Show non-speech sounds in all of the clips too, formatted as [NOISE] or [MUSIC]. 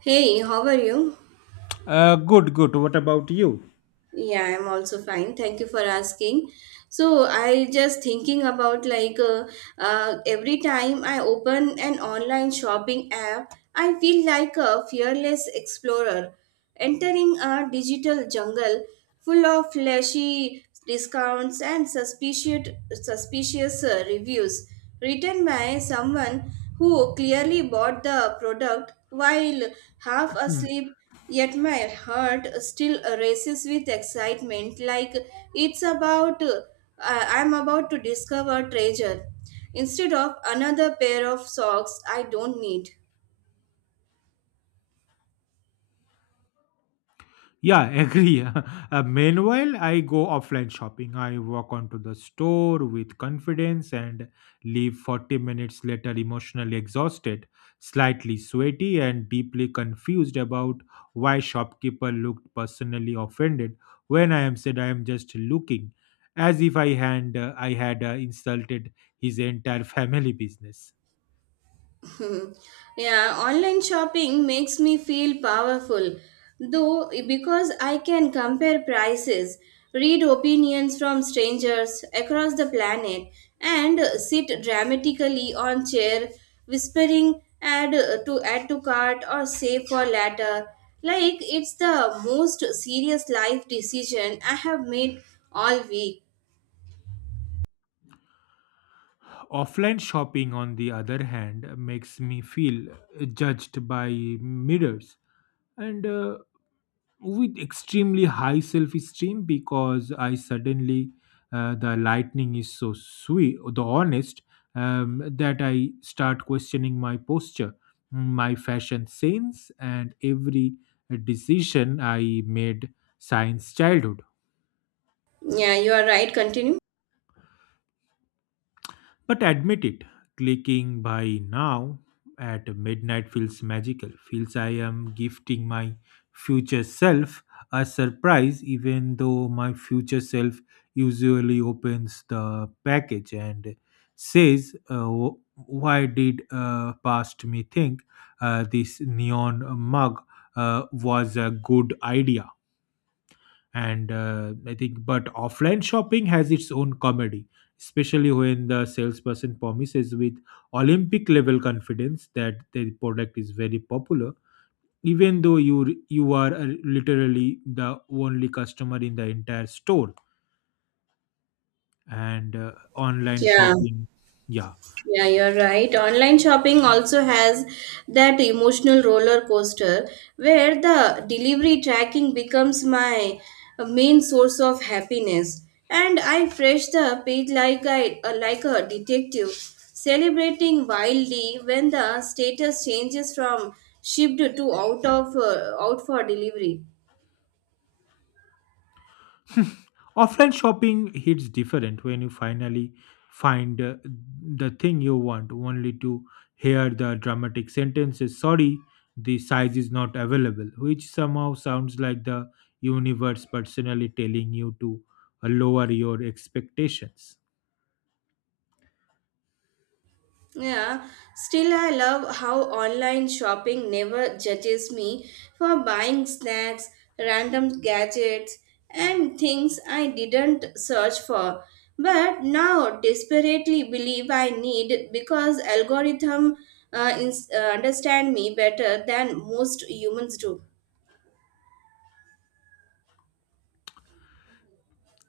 Hey, how are you? Good, good. What about you? Yeah, I'm also fine. Thank you for asking. So I just thinking about like every time I open an online shopping app, I feel like a fearless explorer entering a digital jungle full of flashy discounts and suspicious reviews written by someone who clearly bought the product while half Hmm. asleep. Yet my heart still races with excitement, like it's about, uh, I'm about to discover treasure instead of another pair of socks I don't need. Yeah, [LAUGHS] agree. Meanwhile, I go offline shopping. I walk onto the store with confidence and leave 40 minutes later emotionally exhausted, slightly sweaty, and deeply confused about why shopkeeper looked personally offended when I am said I am just looking, as if I had insulted his entire [LAUGHS] family business. [LAUGHS] Yeah, online shopping makes me feel powerful, though, because I can compare prices, read opinions from strangers across the planet, and sit dramatically on chair, whispering add to add to cart or save for later. Like it's the most serious life decision I have made all week. Offline shopping, on the other hand, makes me feel judged by mirrors and with extremely high self esteem because I suddenly, the lightning is so sweet, the honest, that I start questioning my posture, my fashion sense, and every decision I made since childhood. Yeah, you are right. Continue. But admit it, clicking by now at midnight feels magical, feels I am gifting my future self a surprise, even though my future self usually opens the package and says, "Why did past me think this neon mug was a good idea? And I think but offline shopping has its own comedy especially when the salesperson promises with olympic level confidence that their product is very popular even though you are literally the only customer in the entire store and online Yeah. shopping yeah. Yeah, you're right. Online shopping also has that emotional roller coaster where the delivery tracking becomes my main source of happiness. And I fresh the page like a detective, celebrating wildly when the status changes from shipped to out for delivery. Offline shopping hits different when you finally find the thing you want, only to hear the dramatic sentences, sorry, the size is not available, which somehow sounds like the universe personally telling you to lower your expectations. Yeah, still, I love how online shopping never judges me for buying snacks, random gadgets, and things I didn't search for. But now desperately believe I need because algorithm understand me better than most humans do.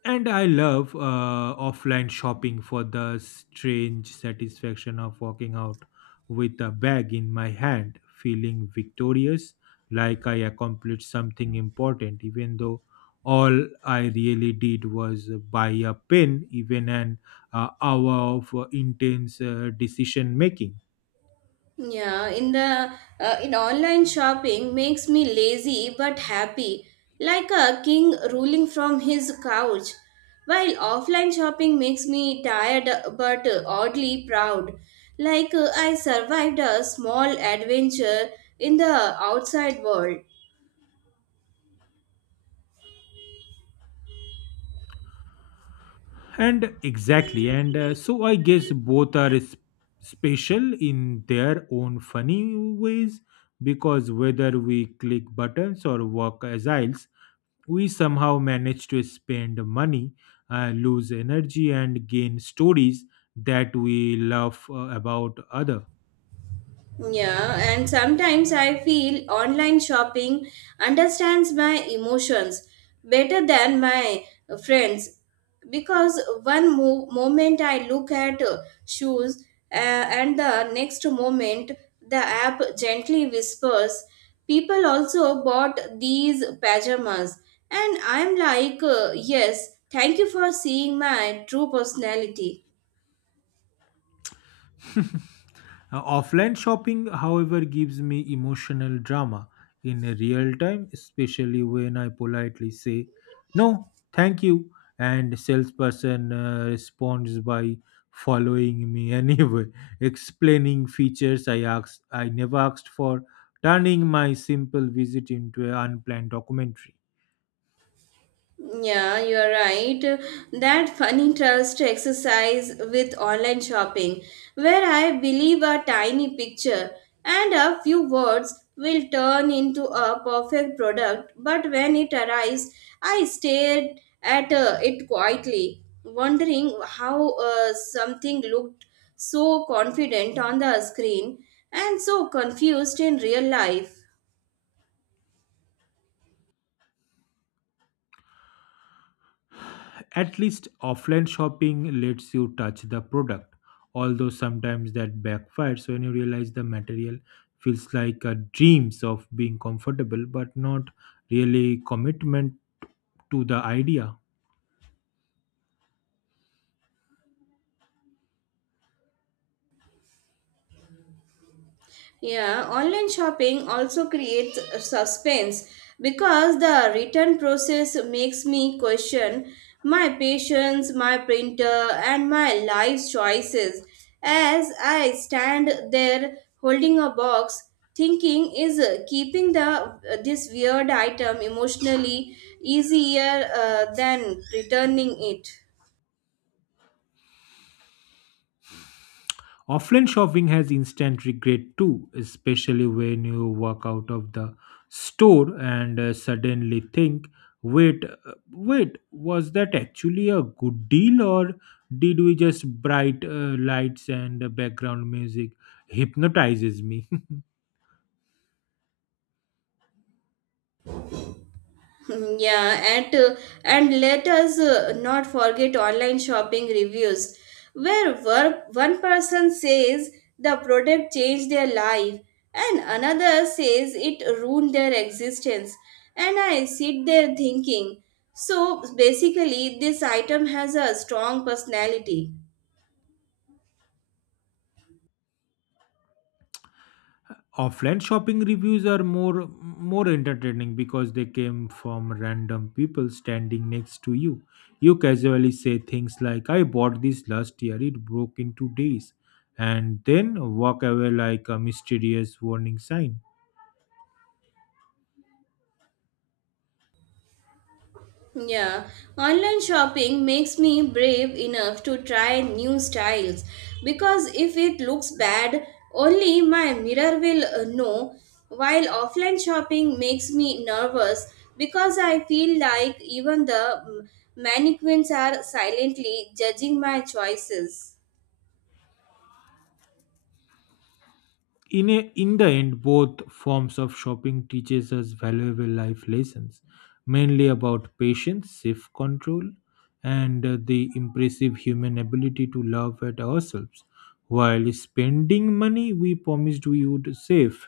And I love offline shopping for the strange satisfaction of walking out with a bag in my hand, feeling victorious, like I accomplished something important, even though all I really did was buy a pen, even an hour of intense decision making. Yeah, in online shopping makes me lazy but happy, like a king ruling from his couch. While offline shopping makes me tired but oddly proud, like I survived a small adventure in the outside world. And exactly, and so I guess both are special in their own funny ways because whether we click buttons or walk agiles, we somehow manage to spend money, lose energy, and gain stories that we love about other. Yeah, and sometimes I feel online shopping understands my emotions better than my friends because one moment I look at shoes uh, and the next moment the app gently whispers, People also bought these pajamas. And I'm like, Yes, thank you for seeing my true personality. [LAUGHS] Offline shopping, however, gives me emotional drama in real time, especially when I politely say, no, thank you, and salesperson responds by following me [LAUGHS] anyway, explaining features I never asked for, turning my simple visit into an unplanned documentary. Yeah, you're right. That funny trust exercise with online shopping, where I believe a tiny picture and a few words will turn into a perfect product, but when it arrives, I stared at it quietly, wondering how something looked so confident on the screen and so confused in real life. At least offline shopping lets you touch the product, although sometimes that backfires when you realize the material feels like a dreams of being comfortable but not really commitment to the idea. Yeah, online shopping also creates a suspense because the return process makes me question my patience, my printer, and my life choices as I stand there holding a box thinking is keeping the this weird item emotionally easier than returning it. Offline shopping has instant regret too, especially when you walk out of the store and suddenly think, wait, was that actually a good deal or did we just bright lights and background music hypnotizes me? Yeah, and and let us not forget online shopping reviews, where one person says the product changed their life, and another says it ruined their existence. And I sit there thinking, so basically, this item has a strong personality. Offline shopping reviews are more entertaining because they came from random people standing next to you. You casually say things like I bought this last year, it broke in 2 days, and then walk away like a mysterious warning sign. Yeah, online shopping makes me brave enough to try new styles because if it looks bad, only my mirror will know. While offline shopping makes me nervous because I feel like even the mannequins are silently judging my choices. In the end both forms of shopping teaches us valuable life lessons mainly about patience self control and the impressive human ability to love at ourselves while spending money we promised we would save.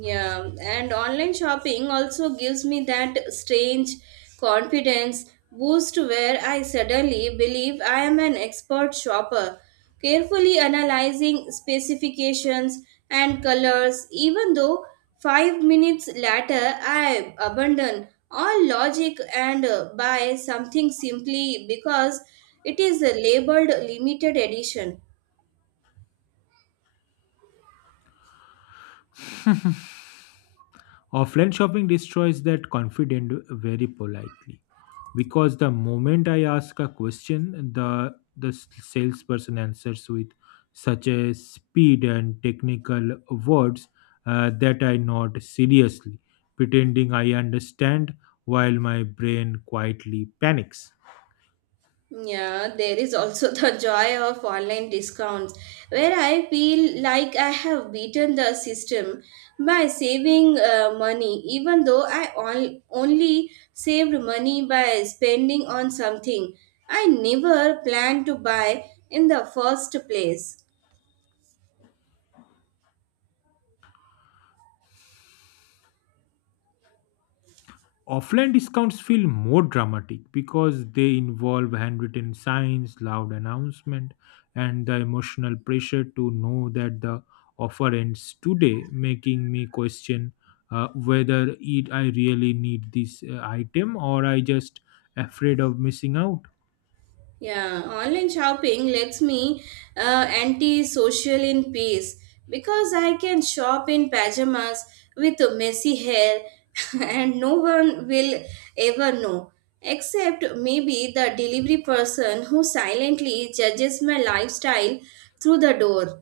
Yeah, and online shopping also gives me that strange confidence boost where I suddenly believe I am an expert shopper, carefully analyzing specifications and colors, even though 5 minutes later I abandon all logic and buy something simply because it is labeled limited edition. Offline shopping destroys that confidence very politely because the moment I ask a question, the salesperson answers with such a speed and technical words that I nod seriously, pretending I understand while my brain quietly panics. Yeah, there is also [LAUGHS] the joy of online discounts, where I feel like I have beaten the system by saving money, even though I only saved money by spending on something I never planned to buy in the first place. Offline discounts feel more dramatic because they involve handwritten signs, loud announcement, and the emotional pressure to know that the offer ends today, making me question whether it I really need this item or I just afraid of missing out. Yeah, online shopping lets me anti-social in peace because I can shop in pajamas with messy hair [LAUGHS] and no one will ever know. Except maybe the delivery person who silently judges my lifestyle through the door.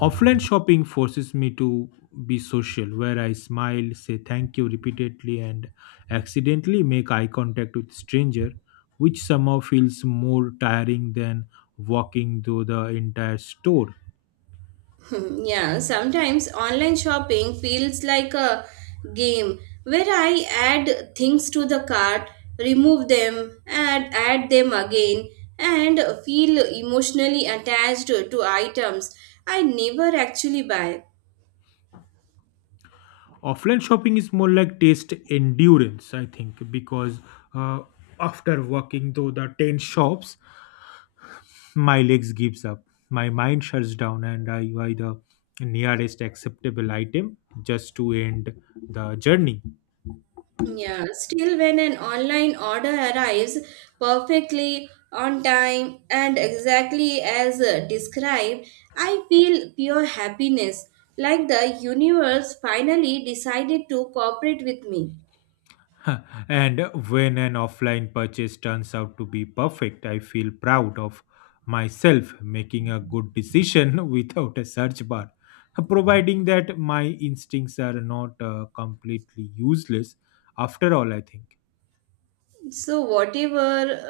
Offline shopping forces me to be social, where I smile, say thank you repeatedly, and accidentally make eye contact with stranger, which somehow feels more tiring than walking through the entire store. [LAUGHS] Hmm. Yeah, sometimes online shopping feels like a game where I add things to the cart, remove them, and add them again, and feel emotionally attached to items I never actually buy. Offline shopping is more like taste endurance, I think, because uh, after walking through the 10 shops, my legs gives up, my mind shuts down, and I buy the nearest acceptable item just to end the journey. Yeah, still, when an online order arrives perfectly on time and exactly as described, I feel pure happiness, like the universe finally decided to cooperate with me. [LAUGHS] And when an offline purchase turns out to be perfect, I feel proud of myself making a good decision [LAUGHS] without a search bar. [LAUGHS] Providing that my instincts are not completely useless, after all, I think. So, whatever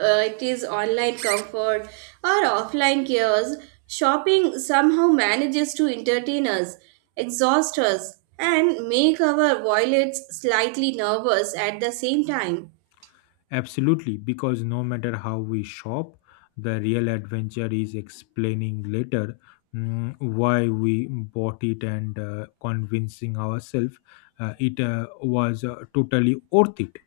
it is online comfort or offline chaos, shopping somehow manages to entertain us, exhaust us, and make our wallets slightly nervous at the same time. Absolutely, because no matter how we shop, the real adventure is explaining later why we bought it and convincing ourselves it was totally worth it.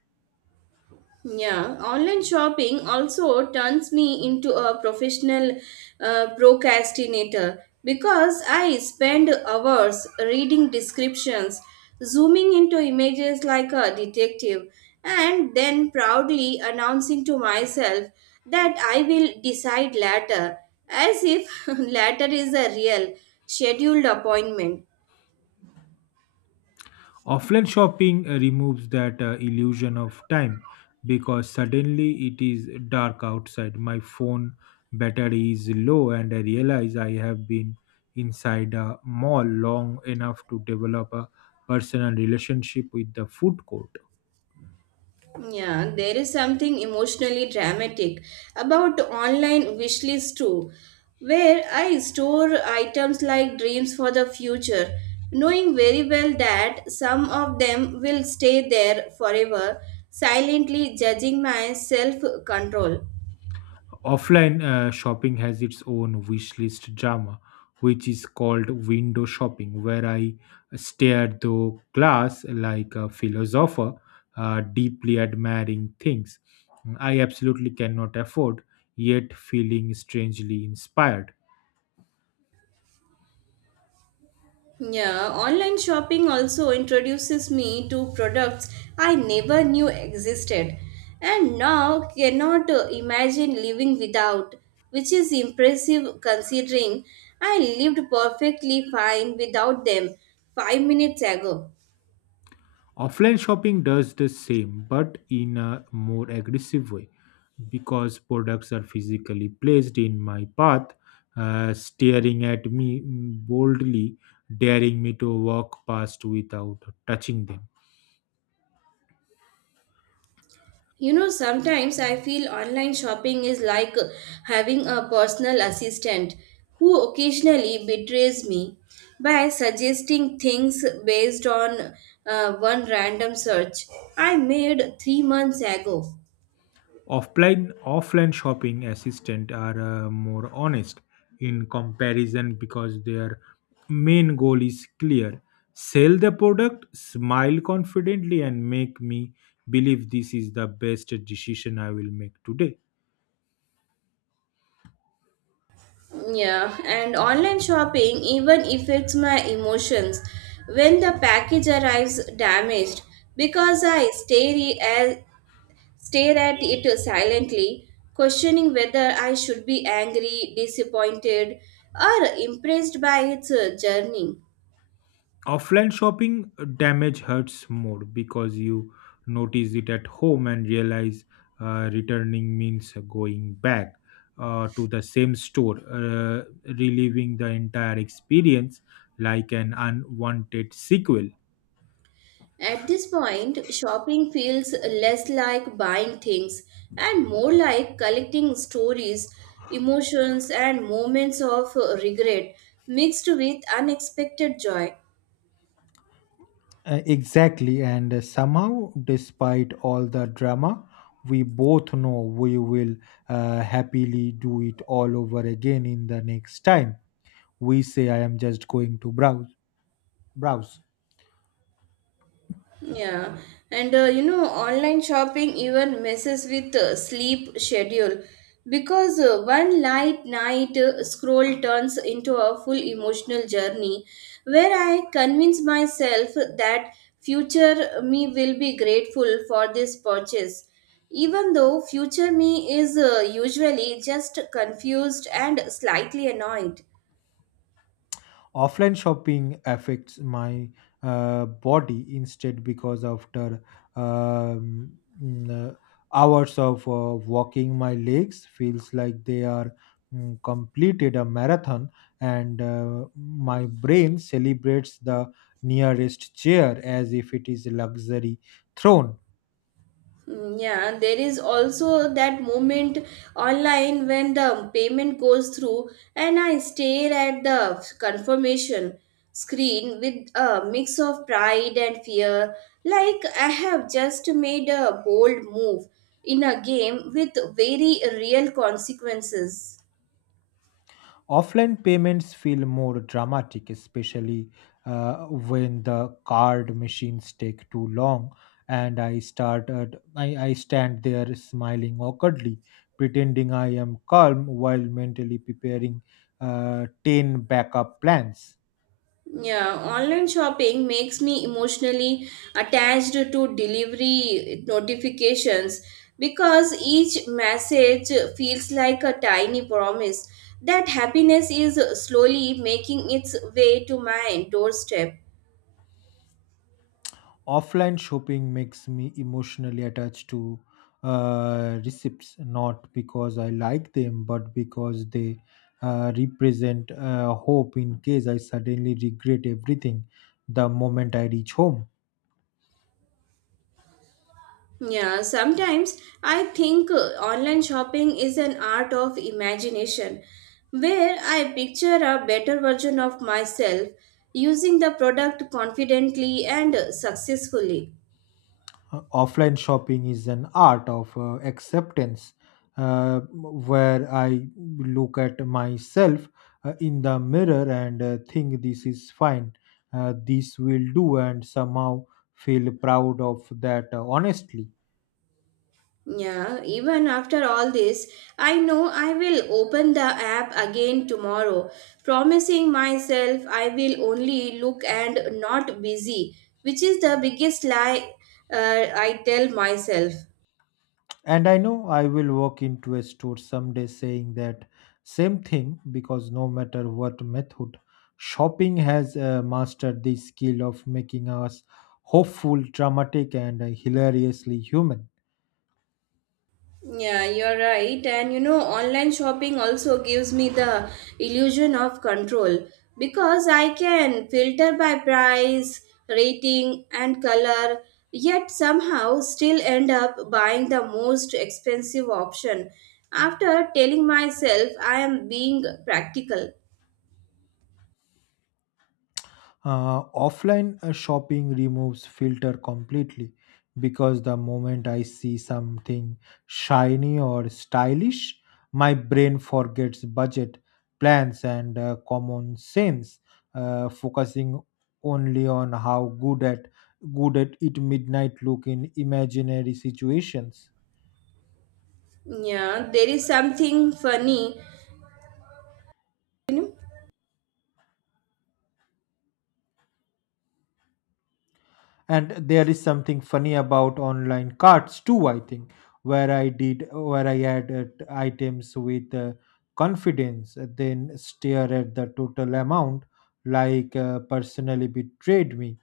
Yeah, online shopping also turns me into a professional procrastinator because I spend hours reading descriptions, zooming into images like a detective, and then proudly announcing to myself that I will decide later, as if [LAUGHS] later is a real scheduled appointment. Offline shopping removes that illusion of time because suddenly it is dark outside. My phone battery is low, and I realize I have been inside a mall long enough to develop a personal relationship with the food court. Yeah, there is something emotionally dramatic about online wish list too, where I store items like dreams for the future, knowing very well that some of them will stay there forever, silently judging my self control. Offline shopping has its own wish list drama, which is called window shopping, where I stare through glass like a philosopher, deeply admiring things I absolutely cannot afford, yet feeling strangely inspired. Yeah, online shopping also introduces me to products I never knew existed and now cannot imagine living without, which is impressive considering I lived perfectly fine without them 5 minutes ago. Offline shopping does the same, but in a more aggressive way because products are physically placed in my path, staring at me boldly, daring me to walk past without touching them. You know, sometimes I feel online shopping is like having a personal assistant who occasionally betrays me by suggesting things based on one random search I made 3 months ago. Offline shopping assistant are more honest in comparison because their main goal is clear. Sell the product, smile confidently and make me believe this is the best decision I will make today. Yeah, and online shopping even affects my emotions when the package arrives damaged because I stare at it silently, questioning whether I should be angry, disappointed, or impressed by its journey. Offline shopping damage hurts more because you notice it at home and realize returning means going back to the same store, reliving the entire experience like an unwanted sequel. At this point, shopping feels less like buying things and more like collecting stories, emotions, and moments of regret mixed with unexpected joy. Exactly, and somehow, despite all the drama, we both know we will happily do it all over again in the next time. We say, I am just going to browse. Yeah, and you know, online shopping even messes with sleep schedule because one light night scroll turns into a full emotional journey where I convince myself that future me will be grateful for this purchase, even though future me is usually just confused and slightly annoyed. Offline shopping affects my body instead because after um, mm, uh, hours of walking my legs feels like they are completed a marathon and my brain celebrates the nearest chair as if it is a luxury throne. Yeah, there is also that moment online when the payment goes through, and I stare at the confirmation screen with a mix of pride and fear, like I have just made a bold move in a game with very real consequences. Offline payments feel more dramatic, especially when the card machines take too long and I stand there smiling awkwardly, pretending I am calm while mentally preparing 10 backup plans. Yeah, online shopping makes me emotionally attached to delivery notifications because each message feels like a tiny promise that happiness is slowly making its way to my doorstep. Offline shopping makes me emotionally attached to receipts, not because I like them, but because they represent hope in case I suddenly regret everything the moment I reach home. Yeah, sometimes I think online shopping is an art of imagination where I picture a better version of myself using the product confidently and successfully. Offline shopping is an art of acceptance where I look at myself in the mirror and think this is fine, this will do, and somehow feel proud of that honestly. Yeah, even after all this, I know I will open the app again tomorrow, promising myself I will only look and not busy, which is the biggest lie uh, I tell myself. And I know I will walk into a store someday saying that same thing because no matter what method, shopping has mastered the skill of making us hopeful, dramatic, and hilariously human. Yeah, you're right. And you know, online shopping also gives me the illusion of control because I can filter by price, rating, and color, yet somehow still end up buying the most expensive option after telling myself I am being practical. Offline shopping removes filter completely because the moment I see something shiny or stylish, my brain forgets budget, plans, and common sense, focusing only on how good at it midnight look in imaginary situations. Yeah, there is something funny. And there is something funny about online carts too I think, where I did where I added items with confidence then stare at the total amount like personally betrayed me.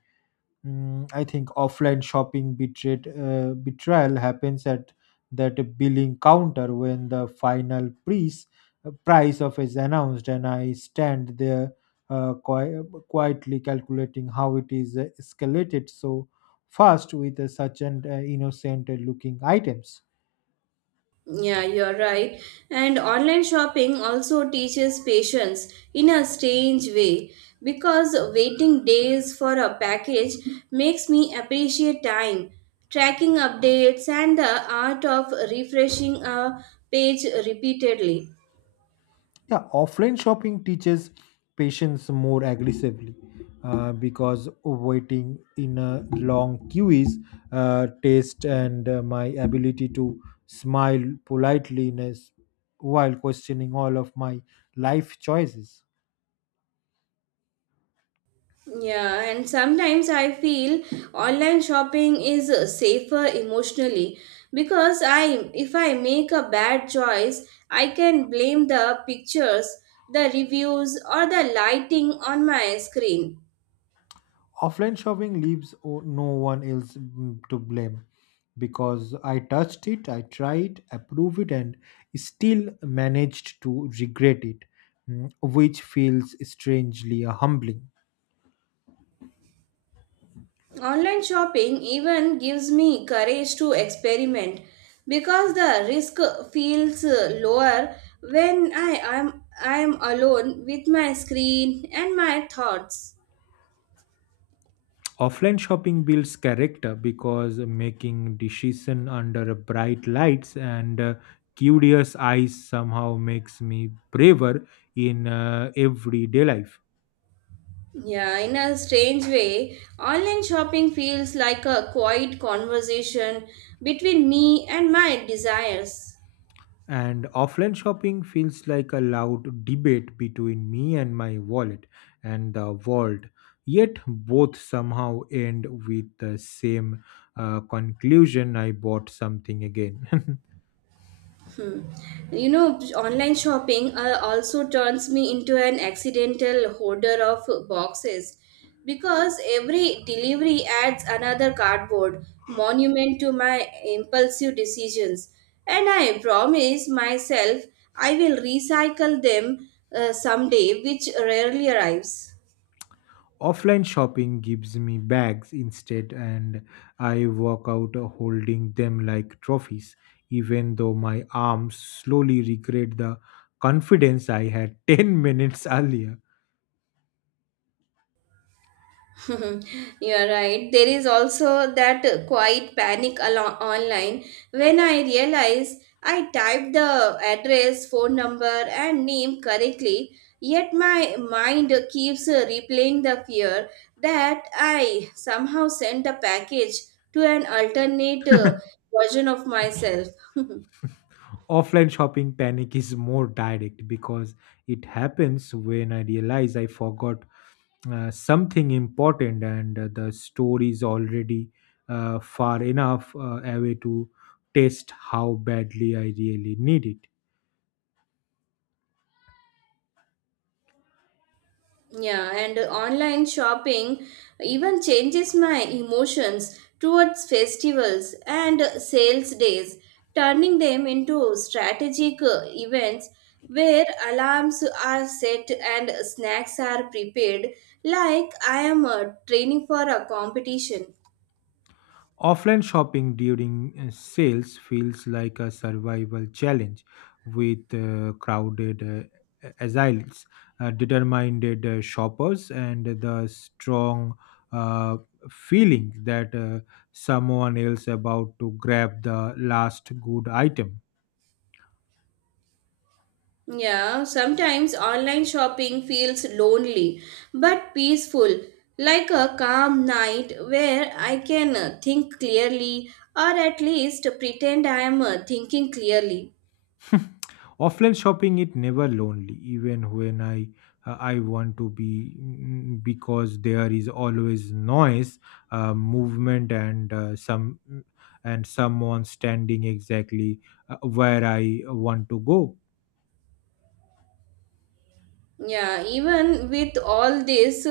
I think offline shopping betrayal happens at that billing counter when the final price price of is announced, and I stand there uh, qui- quietly calculating how it is escalated so fast with such an innocent looking items. Yeah, you're right. And online shopping also teaches patience in a strange way because waiting days for a package makes me appreciate time, tracking updates, and the art of refreshing a page repeatedly. Yeah, offline shopping teaches patience more aggressively because waiting in a long queues, taste, and my ability to smile politely while questioning all of my life choices. Yeah, and sometimes I feel online shopping is safer emotionally because I if I make a bad choice, I can blame the pictures, the reviews or the lighting on my screen. Offline shopping leaves no one else to blame because I touched it, I tried, approved it, and still managed to regret it, which feels strangely humbling. Online shopping even gives me courage to experiment because the risk feels lower when I am alone with my screen and my thoughts. Offline shopping builds character because making decision under bright lights and curious eyes somehow makes me braver in everyday life. Yeah, in a strange way, online shopping feels like a quiet conversation between me and my desires. And offline shopping feels like a loud debate between me and my wallet and the world. Yet both somehow end with the same conclusion I bought something again. [LAUGHS] You know, online shopping also turns me into an accidental hoarder of boxes because every delivery adds another cardboard monument to my impulsive decisions. And I promise myself I will recycle them someday, which rarely arrives. Offline shopping gives me bags instead, and I walk out holding them like trophies, even though my arms slowly regret the confidence I had [LAUGHS] 10 minutes earlier. [LAUGHS] You are right. There is also that quiet panic online when I realize I typed the address, phone number, and name correctly, yet my mind keeps replaying the fear that I somehow sent the package to an alternate version of myself. [LAUGHS] Offline shopping panic is more direct because it happens when I realize I forgot something important and the store is already far enough away to test how badly I really need it. Yeah, and online shopping even changes my emotions towards festivals and sales days, turning them into strategic events where alarms are set and snacks are prepared, like I am training for a competition. Offline shopping during sales feels like a survival challenge with crowded uh, aisles, determined shoppers, and the strong uh, feeling that someone else about to grab the last good item. Yeah, sometimes online shopping feels lonely but peaceful, like a calm night where I can think clearly or at least pretend I am thinking clearly. Offline shopping it never lonely even when I want to be, because there is always noise movement and some and someone standing exactly where I want to go. Yeah, even with all this,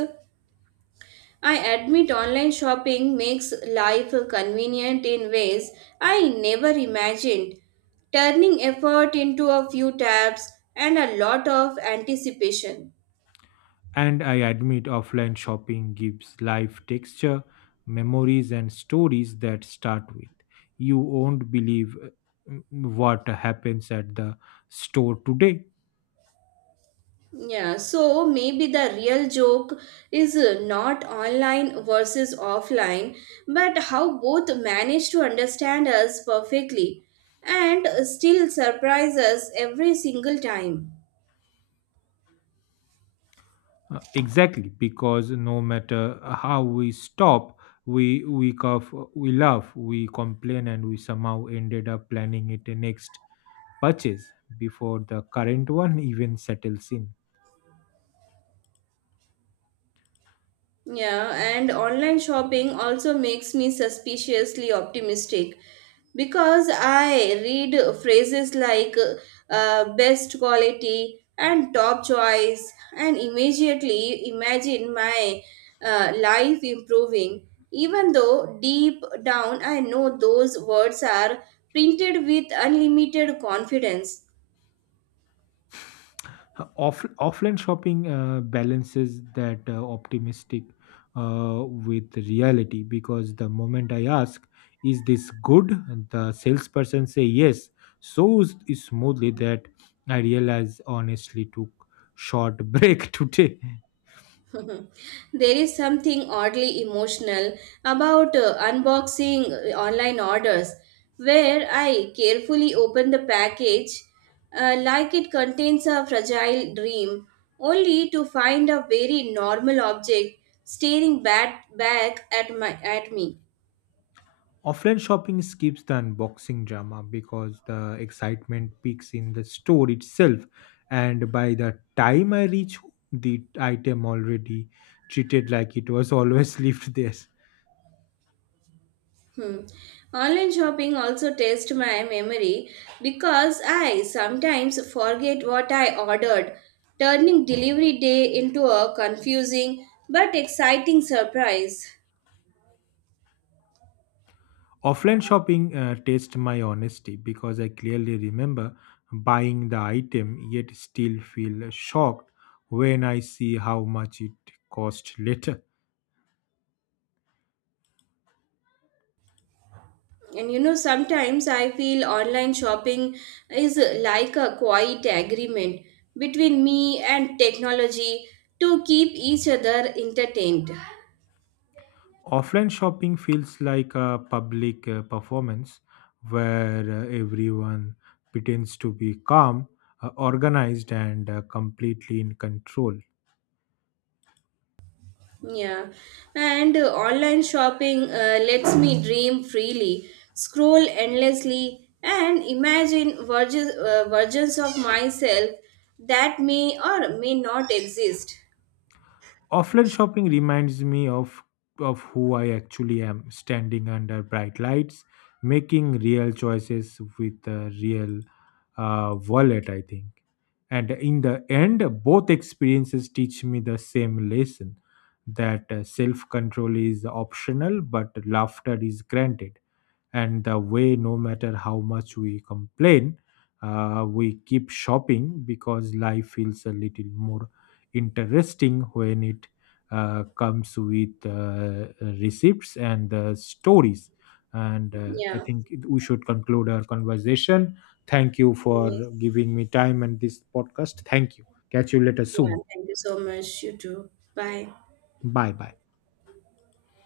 I admit online shopping makes life convenient in ways I never imagined, turning effort into a few taps and a lot of anticipation. And I admit offline shopping gives life texture memories and stories that start with you won't believe mm, what happens at the store today. Yeah, so maybe the real joke is not online versus offline, but how both manage to understand us perfectly and still surprise us every single time. Exactly, because no matter how we stop, we cough, we laugh, we complain, and we somehow ended up planning it next purchase before the current one [LAUGHS] even settles in. Yeah, and online shopping also makes me suspiciously optimistic because I read phrases like best quality and top choice and immediately imagine my life improving, even though deep down I know those words are printed with unlimited confidence. Offline shopping balances that optimistic with reality because the moment I ask, is this good? The salesperson say yes so smoothly that I realize honestly took short break [LAUGHS] today. [LAUGHS] There is something oddly emotional about unboxing online orders, where I carefully open the package like it contains a fragile dream, only to find a very normal object staring back at me. Offline shopping skips the unboxing drama because the excitement peaks in the store itself, and by the time I reach home, the item already treated like it was always [LAUGHS] lived there. Hmm. Online shopping also tests my memory because I sometimes forget what I ordered, turning delivery day into a confusing but exciting surprise. Offline shopping tests my honesty because I clearly remember buying the item yet still feel shocked when I see how much it cost later. And you know, sometimes I feel online shopping is like a quiet agreement between me and technology to keep each other entertained. Offline shopping feels like a public performance where everyone pretends to be calm, organized, and completely in control. Yeah, and online shopping lets me dream freely, scroll endlessly, and imagine versions of myself that may or may not exist. Offline shopping reminds me of who I actually am, standing under bright lights, making real choices with a real wallet, I think. And in the end, both experiences teach me the same lesson that self control is optional, but laughter is granted and the way no matter how much we complain we keep shopping because life feels a little more interesting when it comes with receipts and stories and I Yeah. think we should conclude our conversation. Thank you for Yes. giving me time and this podcast. Thank you. Catch you later Yeah. soon. Thank you so much. You too. Bye. Bye bye.